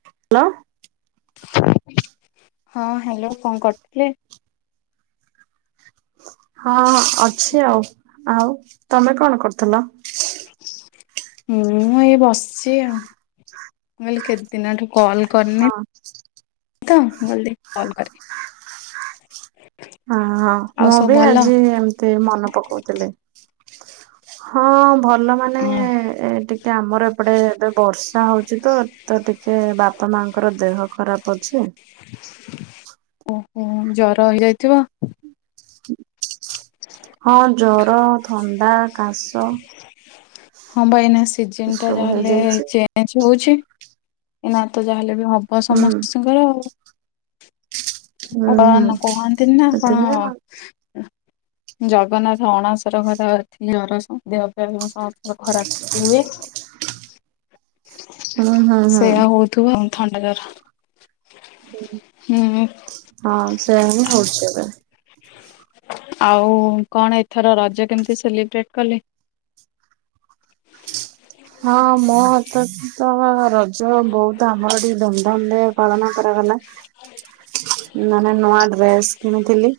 Hello. ହଁ hello କଣ କରୁଥିଲେ? ହଁ ଅଛି ଆଉ ଆଉ ତମେ କଣ କରୁଥିଲ? ହଁ ମୁଁ ଏଇ ବସିଚି ଆଉ କହିଲି କେତେ ଦିନଠାରୁ କଲ୍ ହଁ କରିନି ତ ମୁଁ କହିଲି ଟିକେ କଲ କରିବି। ହିଁ ହଁ ମୁଁ ବି ଆଜି ଏମିତି ମନେ ପକାଉଥିଲି। ହଁ ଭଲ ମାନେ ଏ ଟିକେ ଆମର ଏପଟେ ଏବେ ବର୍ଷା ହୋଉଚି ତ ତ ଟିକେ ବାପା ମାଙ୍କର ଦେହ ଖରାପ ଅଛି। ଓହୋଃ ଜର ହେଇଯାଇଥିବ। ହଁ ଜର, ଥଣ୍ଡା, କାଶ ହଁ ପା ଏଇନା ସିଜନ ଟା ଏସବୁ ଯାହା ହେଲେ ହେଇଯାଇଛି। ଚେ ଏ ହୋଉଚି ନା ତ ଯାହାହେଲେ ବି ହେବ ହୁଁ ସମସ୍ତଙ୍କର ଆଉ। ଆ ହୁଁ ହୁଁ କଣ କୁହନ୍ତିନି ନା କଣ ସେଥିପାଇଁ ଆଉ ଜଗନ୍ନାଥ ଅଣାସର ଘର ଥିଲେ ଅରସ ଦେହ ଫିହ ଖରାପ୍ ହୁଏ ହୁଁ ହୁଁ ହୁଁ। [unintelligible] ତୁ ଥଣ୍ଡା ଜୋର ହଁ ସେୟା ହିଁ ହୋଉଚି ଏବେ। ଆଉ କଣ ଏଥର ରଜ କେମିତି ସେଲିବ୍ରେଟ କଲେ? ହଁ ମୋତ ତ ତ ରଜ ବୋହୁତ ଆମର ଟିକେ ଧୁମଧାମ ରେ ପାଳନ କରାଗଲା। ମାନେ ନୂଆ ଡ୍ରେସ୍ କିଣିଥିଲି।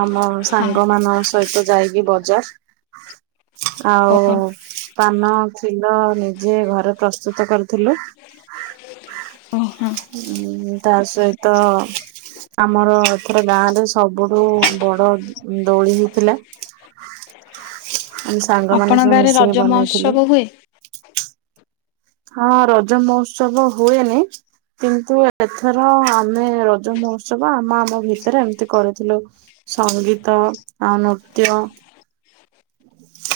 ଆମ ହଁ ସାଙ୍ଗ ମାନଙ୍କ ସହିତ ଯାଇକି ବଜାର ଆଉ ଓହୋ ପାନ ଖିଲ ନିଜେ ଘରେ ପ୍ରସ୍ତୁତ କରିଥିଲୁ। ଓହୋ ତା ସହିତ ଆମର ଏଥର ଗାଁ ରେ ସବୁଠୁ ବଡ଼ ଦୋଳି ହେଇଥିଲା। ଆମେ ସାଙ୍ଗମାନେ ଆପଣଙ୍କ ସବୁ ଗାଁରେ ରଜ ମିଶିକି ମହୋତ୍ସବ ବନେଇଥିଲୁ। ହୁଏ? ହଁ ରଜ ମହୋତ୍ସବ ହୁଏନି କିନ୍ତୁ ଏଥର ଆମେ ରଜ ମହୋତ୍ସବ ଆମ ଆମ ଭିତରେ ଏମିତି କରିଥିଲୁ ସଙ୍ଗୀତ ଆଉ ନୃତ୍ୟ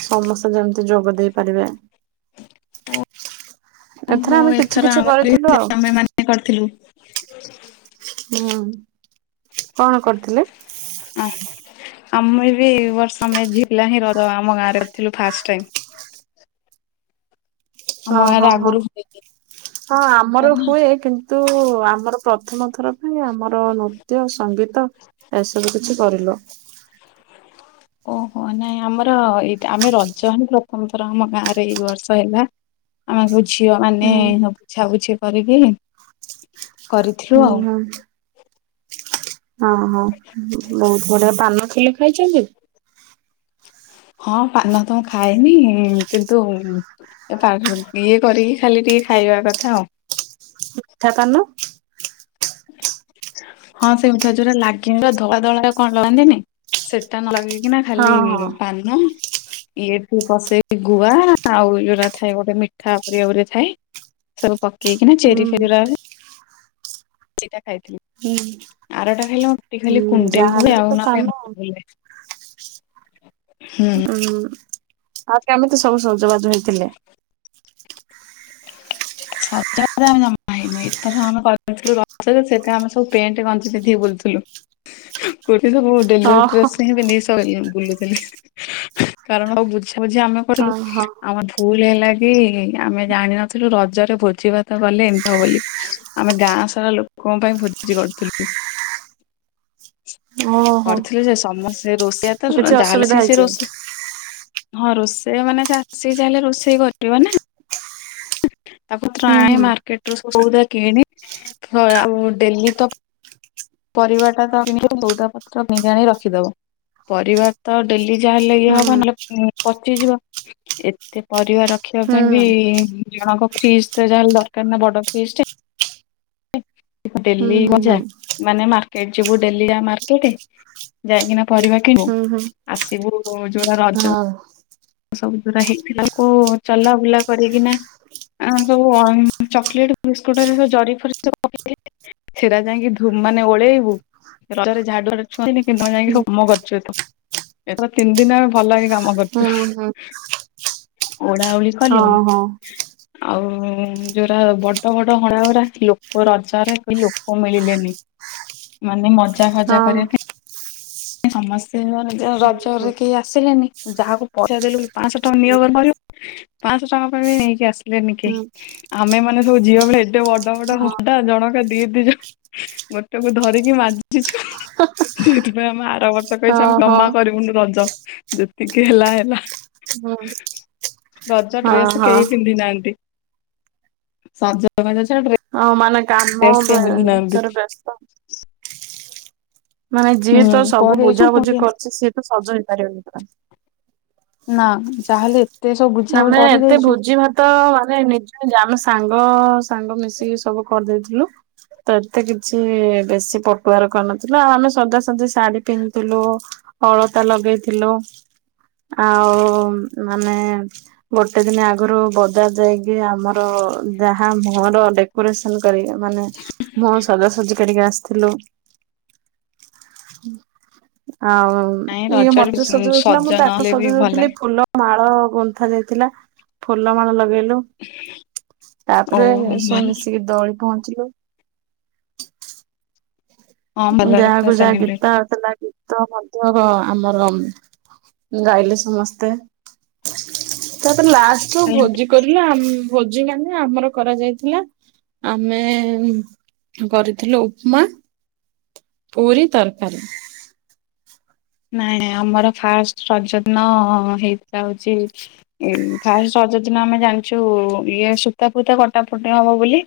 ସମସ୍ତେ ଯେମିତି ଯୋଗ ଦେଇ ପାରିବେ। ହ ଆମେ କିଛି ଏଥର କିଛି ଆମର ବି କରିଥିଲୁ ଆଉ ହେଇଥିଲା ଆମେମାନେ ବି କରିଥିଲୁ। ହୁଁ କଣ କରିଥିଲେ? ହ ଆମେ ବି ବର୍ଷେଝା ହିଁଜ ଆମ ଗାଁରେ ଅଥିଲୁ ଫାଷ୍ଟ ଟାଇମ। ଆମ ଓ ହଁ ଗାଁରେ ହଁ ଆଗରୁ ହୁଏନି। ହଁ ଆମର ହୁଏନି? ହୁଏ କିନ୍ତୁ ଆମର ପ୍ରଥମ ଥର ପାଇଁ ଆମର ନୃତ୍ୟ, ସଙ୍ଗୀତ ଏସବୁ କିଛି କରିଲୁ। [inaudible] ଓହୋଃ ନାଇଁ ଆମର ଏଇ ଆମେ ରଜ ହିଁ ପ୍ରଥମ ଥର ଆମ ଗାଁରେ ଏଇ ବର୍ଷ ହେଲା। ଆମେ ସବୁ ଝିଅ ହୁଁ ମାନେ ବୁଝାବୁଝି କରିକି କରିଥିଲୁ ହୁଁ ଆଉ। ହୁଁ। ହଁ ହଁ ବହୁତ ବଢ଼ିଆ ପାନ ଖିଲ ଖାଇଛନ୍ତି? ହଁ ପାନ ତ ମୁଁ ଖାଇନି କିନ୍ତୁ ଏ ଇଏ କରିକି ଖାଲି ଟିକେ ଖାଇବା କଥା ଆଉ। ମିଠା ପାନ। ହଁ ସେଇ ମିଠା ଯୋଉଟା ଲାଗେନି ଧଳା ଧଳା କଣ ଲଗାନ୍ତିନି ସେଟା ନ ଲଗେଇି ନା ହଁ ଖାଲି ହଁ। ପାନ ଇଏଠି କସେଇକି ଗୁଆ ଆଉ ଯୋଉଟା ଥାଏ ଗୋଟେ ମିଠା ପରିକା ଗୋଟେ ଥାଏ ସବୁ ପକେଇକି ନା ହୁଁ ଚେରି ଫେରି ଦିଟା ଖାଇ ଥିଲି। ହୁଁ। ଆରଟା ଖାଇଲେ ମୋ ପାଟି ଖାଲି ହୁଁ କୁଣ୍ଡେଇ ଯାହାହେଲେ ହୁଏ ବି ଆଉ ନହେଲେ ହୁଁ ଆଉ କେମିତି ସବୁ ସଜବାଜ ହେଇଥିଲେ? ସଜ ଆମେ ଜମା ହେଇନୁ ଏଥର ଆମେ ସେଟ ଆମେ ସବୁ। [unintelligible] ପେଣ୍ଟ ଗଞ୍ଜି ପିନ୍ଧିକି ବୁଲୁଥିଲୁ ସବୁ ଡେଲି ୟୁଜର ଓହୋ ଡ୍ରେସ୍ ହିଁ ପିନ୍ଧିକି ବୁଲୁଥିଲି କାରଣ ଆଉ ବୁଝା ବୁଝି ଆମେ କରିଲୁ ଓହୋ ଆମ ଭୁଲ ହେଲା କି ଆମେ ଜାଣିନଥିଲୁ ରଜ ଭୋଜି ଭାତ କଲେ ଏମିତି ହବ ବୋଲି ଆମେ ଗାଁ ସାରା ଲୋକଙ୍କ ପାଇଁ ଭୋଜି କରୁଥିଲୁ। [inaudible] ଓହୋ କରିଥିଲେ ଯେ ସମସ୍ତେ ରୋଷେଇଆ ତ କିଛି ଯାହାଲେ ଅସୁବିଧା ସେ ସେ ହେଇଛି ରୋଷେଇ ହଁ ରୋଷେଇ ମାନେ ଆସିଛି ଯାହାହେଲେ ରୋଷେଇ କରିବ ନା। ପରିବା ପତ୍ର ହୁଁ ଆଣି ହୁଁ ମାର୍କେଟ ରୁ ସଉଦା କିଣି ଆଉ ଡେଲି ତ ପରିବାଟା ତ କିଣିବ ସଉଦ ପତ୍ର କିିଣି ଆଣି ରଖିଦବ। ପରିବା ତ ଡେଲି ଯାହାହେଲେ ଇଏ ହବ ନହେଲେ ପଚିଯିବ। ଏତେ ପରିବା ରଖିବା ହୁଁ ପାଇଁ ବି ଜଣଙ୍କ ଫ୍ରିଜ ତ ଯାହାହେଲେ ଦରକାର ନା ବଡ ଫ୍ରିଜ ଟେ। [inaudible] ହୁଁ ଡେଲି ହୁଁ ହୁଁ ମଜା। ମାନେ ମାର୍କେଟ ଯିବୁ ଡେଲିଆ ମାର୍କେଟ ଯାଇକିନା ପରିବା କିଣିବୁ ହୁଁ ହୁଁ ହୁଁ ଆସିବୁ। ଓ ଯଉରା ରଜ ହଉ ସବୁ ଯୋଉରା ହେଇଥିଲା ମାନେ କୋଉ ଚଲାବୁଲା କରିକିନା। ଆ ସବୁ ଚକୋଲେଟ ବିସ୍କୁଟରେ ସବୁ ଜରିଫରି ସବୁ ପକେଇଥିଲେ ସେରା ଯାଇକି ମାନେ ଓଳେଇବୁ ରଜରେ ଝାଡୁରା ଛୁଅନ୍ତିନି କିନ୍ତୁ ତମେ ହୁଁ ଯାଇକି କାମ କରୁଛ ତୁ। ଏଥର ତିନି ଦିନି ଆମେ ଭଲଇକି କାମ କରୁଛୁ। ହୁଁ ହୁଁ ଓଳା ଓଳି କଲୁ ହଁ। ଆଉ ଯୋଉଁରା ବଡ଼ ବଡ଼ ହଳାରା ଲୋକ ରଜରେ କେହି ଲୋକ ମିଳିଲେନି। ମାନେ ମଜା ଫଜା ହଁ କରିବାପାଇଁ ସମସ୍ତେ ରଜ ହୁଁ ରଜରେ ହୁଁ କେହି ଆସିଲେନି ଯାହାକୁ ପଇସା ଦେଲୁ ବି ପାଞ୍ଚଶହ ଟଙ୍କା ନିଅ ବୋଲି କରିବ। ପାଞ୍ଚଶହ ଟଙ୍କା ପାଇଁ ବି ନେଇକି ଆସିଲେନି ହୁଁ କେହି। ଆମେ ମାନେ ସବୁ ଝିଅ ବେଳେ ଏଟେ ବଡ ବଡ ହଁ ହୁଅନ୍ତା ଜଣକା ଦି ଦି ଜଣ ଗୋଟେକୁୁ ଧରିକି ମାଜିଛୁ। ହଁ ହଁ। ଆମେ ଆର ବର୍ଷ କହିଛୁ ଆମେ ଜମା କରିବୁନୁ ରଜ ଯେ ଏତିକି ହେଲା ହେଲା ହୁଁ ରଜ ହଁ ଡ୍ରେସ୍ ହଁ କେହି ପିନ୍ଧି ନାହାନ୍ତି। ସଜ ହବାତ ଛାଡ଼ ଡ୍ରେ ହଁ ମାନେ କାମ ଭି ଭିତରେ ବ୍ୟସ୍ତ। ମାନେ ଯିଏ ତ ହୁଁ ସବୁ କରିଦେଇଛୁ ବୁଝାବୁଝି ପୁଣି କରୁଛି ସିଏ ତ ସଜ ହେଇପାରିବନି ପ୍ରାୟ। ନା ଯାହାହେଲେ ସବୁ ବୁଝାବୁଝି ଆମେ ଏତେ କରିଦେଇଛୁ। ଭୋଜି ଭାତ ତ ଆମେ ନିଜେ ଆମେ ସାଙ୍ଗ ସାଙ୍ଗ ମିଶିକି ସବୁ କରି ଦେଇଥିଲୁ। ତ ଏତେ କିଛି ବେଶୀ ପଟୁଆର କରିନଥିଲା ଆଉ ଆମେ ସଜାସଜି ଶାଢୀ ପିନ୍ଧିଥିଲୁ। ଅଳତା ଲଗେଇଥିଲୁ ଆଉ ମାନେ ଗୋଟେ ଦିନ ଆଗରୁ ବଜାର ଯାଇକି ଆମର ଯାହା ମୁହଁର ଡେ ପୁରସନ୍ କରିବେ ମାନେ ବହୁଁ ସଜାସଜି କରିକି ଆସିଥିଲୁ। ଆଉ। ନାଇଁ ଇଏ ରଜରେ ମତେ ସଜଉ ଥିଲା ସଜ ମୁଁ ତାକୁ ନହେଲେ ବି ସଜଉ ଭଲ ଥିଲି ଫୁଲ ମାଳ ଗୁନ୍ଥା ଯାଇଥିଲା ଫୁଲ ମାଳ ଲଗେଇଲୁ। ତାପରେ ଓହୋ ସବୁ ଭଲ ମିଶିକି ଦଳି ପହଞ୍ଚିଲୁ। ହଁ ଭଲରେ ପୁରା ଯାହାକୁ ଯାହା ସେଲିବ୍ରେଟ ଗୀତା ଆଉଥିଲା ଗୀତ ମଧ୍ୟ ଆମର ଗାଇଲେ ସମସ୍ତେ ତାପରେ ଲାଷ୍ଟରୁ ହେଲା। ଭୋଜି କରିଲା ମଃ ଭୋଜି ମାନେ ଆମର କରାଯାଇଥିଲା। ଆମେ କରିଥିଲୁ ଉପମା। ପୁରୀ ତରକାରୀ। ନାଇଁ ଆମର ଫାଷ୍ଟ ରଜ ଦିନ ହେଇ ଥିଲା ହଉଛି। ଏଇ ଫାଷ୍ଟ ରଜ ଦିନ ଆମେ ଜାଣିଛୁ ଇଏ ସୂତା ଫୁତା କଟାଫଟା ହବ ବୋଲି।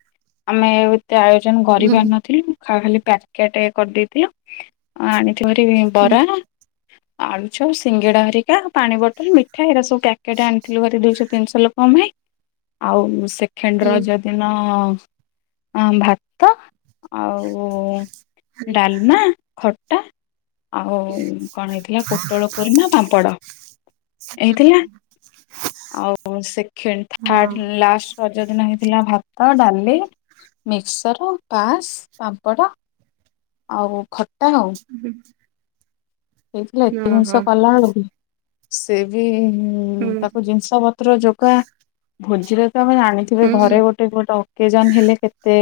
ଆମେ ଏ ଏତେ ଆୟୋଜନ କରି ହୁଁ ପାର ନଥିଲୁ ଖାଲି ପ୍ୟାକେଟ କରିଦେଇଥିଲ। ଅ ଆଣିଥି ଭରି ହୁଁ ବରା। ଆଳୁଛପ ସିଙ୍ଗିଡା ହରିକା ପାଣି ବୋଟଲ ମିଠା ଏରା ସବୁ ପ୍ୟାକେଟ ଆଣିଥିଲୁ ଭରି ଦୁଇଶହ ତିନିଶହ ଲୋକଙ୍କ ପାଇଁ ଆଉ ସେକେଣ୍ଡ ହୁଁ ରଜ ଦିନ ଭାତ ଆଉ ଡାଲମା ଖଟା ଆଉ କଣ ହେଇଥିଲା ପୋଟଳ। କୁରୁମା ପାମ୍ପଡ଼ ଏଇଥିଲା। ଆଉ ସେକେଣ୍ଡ ହଁ ଥାର୍ଡ଼ ଲାଷ୍ଟ ରଜ ଦିନ ହେଇଥିଲା ଭାତ ଡାଲି। ମିକ୍ସର ପାସ୍ ପାମ୍ପଡ ଆଉ ଖଟା ଆଉ। ହୁଁ। ହେଇଥିଲା ଏତେ ଜିନିଷ କଲାବେଳକୁ ସିଏ ବି ହଁ ତାକୁ ଜିନିଷ ବ ପତ୍ର ଯୋଗା ଭୋଜିରେ ତ ତମେ ଜାଣିଥିବେ ହୁଁ ଘରେ ଗୋ ଟେ ଅକେଜନ ହେଲେ କେତେ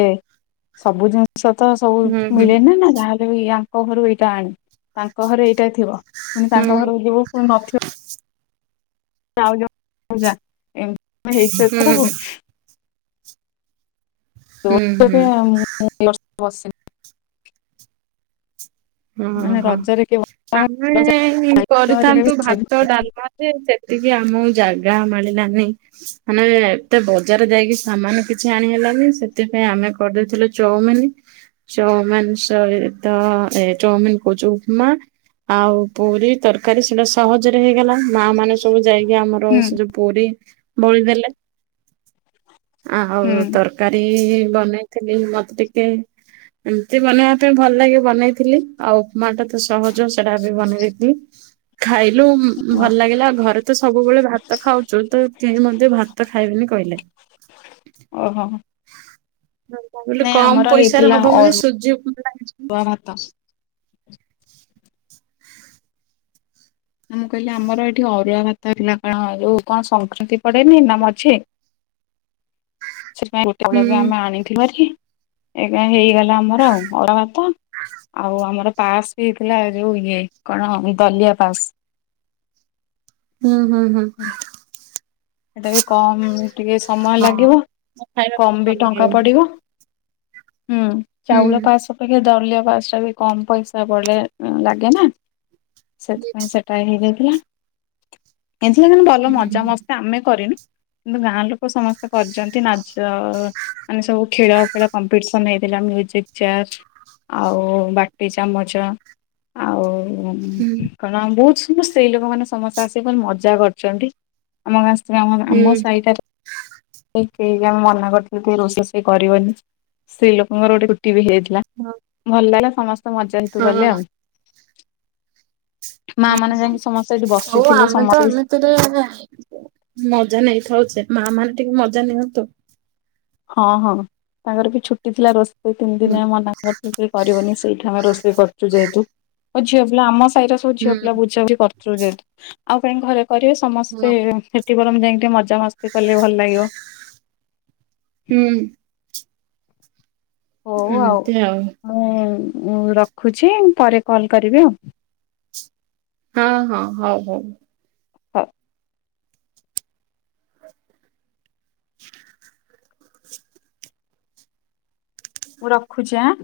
ସବୁ ଜିନିଷ ତ ସବୁ ହୁଁ ହୁଁ ହୁଁ ମିଳେ ନା ଯାହା ଏଇ ଆଙ୍କ ଘରୁ ଏଇଟା ଆଣେ ତାଙ୍କ ଘରେ ଏଇଟା ଥିବ ପୁଣି ତାଙ୍କ ଘରକୁ ଯିବୁ ପୁଣି ନଥିବ। ଆଉ [unintelligible] ଯା ଏମତି ହେଇଛି ହୁଁ ଏଥର ଆଉ। ହୁଁ ହୁଁ ତୋର ତ ହୁଁ ଯାହା ମୁଁ ଏ ବର୍ଷ ବସିିନି। ଓ ମାନେ ହଁ ରଜରେ କିଏ ଆମେ କରିଥାନ୍ତୁ ଭାତ ଡାଲମା। ସେ ସେତିକି ଆମକୁ ଜାଗା ମାଳିଲାନି। ମାନେ ଏତେ ବଜାର ଯାଇକି ସାମାନ କିଛି ଆଣି ହେଲାନି ସେଥିପାଇଁ ଆମେ କରିଦେଇଥିଲୁ ଚଉମିିନ ଚଉମିିନ ସହିତ ଏ ଚାଉମିିନ କହୁଛି ଉପମା। ଆଉ ପୁରୀ ତରକାରୀ ସେଟା ସହଜରେ ହେଇଗଲା ମା ମାନେ ସବୁ ଯାଇକି ଆମର ହୁଁ ର ସେ ଯୋଉ ପୁରୀ ବଳିଦେଲେ ଆଉ ହୁଁ ତୋର୍ କାରୀ ବନେଇଥିଲି ମତେ ଟିକେ ଏମିତି ବନେଇବା ପାଇଁ ଭଲ ଲାଗେ ବନେଇଥିଲି। ଆଉ ଉପମା ଟା ତ ସହଜ ସେଟା ବି ବନେଇ ଦେଇେଇଲି। ଖାଇଲୁ ଭଲ ଲାଗିଲା ଘରେ ତ ସବୁବେଳେ ଭାତ ଖାଉଚୁ ତ କେହି ମତେ ଭାତ ଖାଇବେନି କହିଲେ। [inaudible] ଓହୋ। ହଁ କଁ କଲୁ ନାଇଁ କମ୍ ଆମର ପଇସାର ହେଇଥିଲା ହବ ମାନେ ଅରୁଆ ସୂଯି ପୁରା ଭାତ ନା ମୁଁ କହିଲି ଆମର ଏଇଠି ଅରୁଆ ଭାତ ହୋ କଣ ଯୋଉ କଣ ସଂସ୍କୃତି ପଡେନି ନା ମଝି। [inaudible] ସେଥିପାଇଁ ଗୋ ହୁଁ ଆଳ ବି ଆମେ ଆଣିଥିଲୁ ବାରି। ଏଗା ହେଇଗଲା ଆମର ଆଉ ଅଳାଭାତ। ଆଉ ଆମର ପାସ୍ ବି ହେଇଥିଲା ଯୋଉ ଇଏ କଣ ଦଲିଆ ପାସ୍। ହୁଁ ହୁଁ ହୁଁ। ସେଟା ବି କମ୍ ଏମ୍ସିସ୍ ଟିକେ ସମୟ ହଁ। ଲାଗିବ ଖାଇବା ପାଇଁ କମ୍ ବି ଭଲ ଟଙ୍କା ଲାଗିବ ପଡ଼ିବ। ହୁଁ ହୁଁ ଚାଉଳ ପାସ୍ ଅପେକ୍ଷା ଦଲିୀୟ ପାସ୍ ଟା ବି କମ୍ ପଇସା ବଲେ ଲାଗେ ନା। ସେଥିପାଇଁ ସେଟା ହେଇଯାଇଥିଲା ହେଥିଲା ମାଁ ଭଲ ହୁଁ ମଜା ମସ୍ ଆମେ କରିନୁ କିନ୍ତୁ ଗାଁ ଲୋକ ସମସ୍ତେ କରିଚନ୍ତି ନାଚ ମାନେ ସବୁ ଖେଳ ପେଳ କମ୍ପିଟିସନ୍ ହେଇଥିଲା ମ୍ୟୁଜିକ୍ ଚେୟାର୍ ଆଉ ବାଟି ଚାମଚ। ଆଉ ହୁଁ କଣ ବହୁତ୍ ସବୁ ସେଇ ଲୋକମାନୋନେ ସମସ୍ତେ ଆସିକାଇ ମଜା କରିଚନ୍ତି। ଆମ ଗାଁସ୍ତ୍ ରେ ଆମର୍ ଆମ ହୁଁ। ସାଇଟା କେଇ କା ଆମେ ମନା କରିଥିଲି ଟିକେ ରଷେଇ କରିବନି ସ୍ତ୍ରୀ ଲୋକଙ୍କର ଗୋଟେ ଟିବି ହେଇଥିଲା ଭଲ ଲାଗିଲା ସମସ୍ତେ ମଜା ହଁ ହେତୁ ହଁ କଲେ ଆଉ ମା ହୁଁ ମାନେ ହୁଁ ଯାଇକି ସମସ୍ତେ ଏଠି ହୋଉ ବସିଥିଲେ ଆମେ ତ ସମସ୍ତେ ମେ ତ ମଜା ନେଇଥାଉଛେ ମା ମାନେ ଟିକେ ମଜା ନିଅନ୍ତୁ। ହଁ ହଁ ତାଙ୍କର ବି ଛୁଟି ଥିଲା ରୋଷେଇ ତିନି ହୁଁ ଦିନିଆ ମନା ବତୁ ବି କରିବନି ସେଇଠି ଆମେ ରୋଷେଇ କରୁଚୁ ଯେହେତୁ ଝିଅ ପିଲା ଆମ ସାଇର ଓଉ ହୁଁ ଝିଅ ପିଲା ବୁଝା ବୁଝି କର୍ଚୁ ଯେଏତୁ ଆଉ କାଇଁ ଘରେ କରିବେ ସମସ୍ତେ ହଁ। ଟି ବରମ୍ ଯାଇଁ ଟିଏ ମଜା ମସ୍ତି କଲେ ଭଲ୍ ଲାଗିବ। ହୁଁ। ଏମିତି ଆଉ। ମୁଁ ରଖୁଛି ପରେ କଲ କରିବି ଆଉ। ହଁ ହଁ ହୋଉ ହୋଉ। ହ। [inaudible] ମୁଁ ରଖୁଚି ଆଁ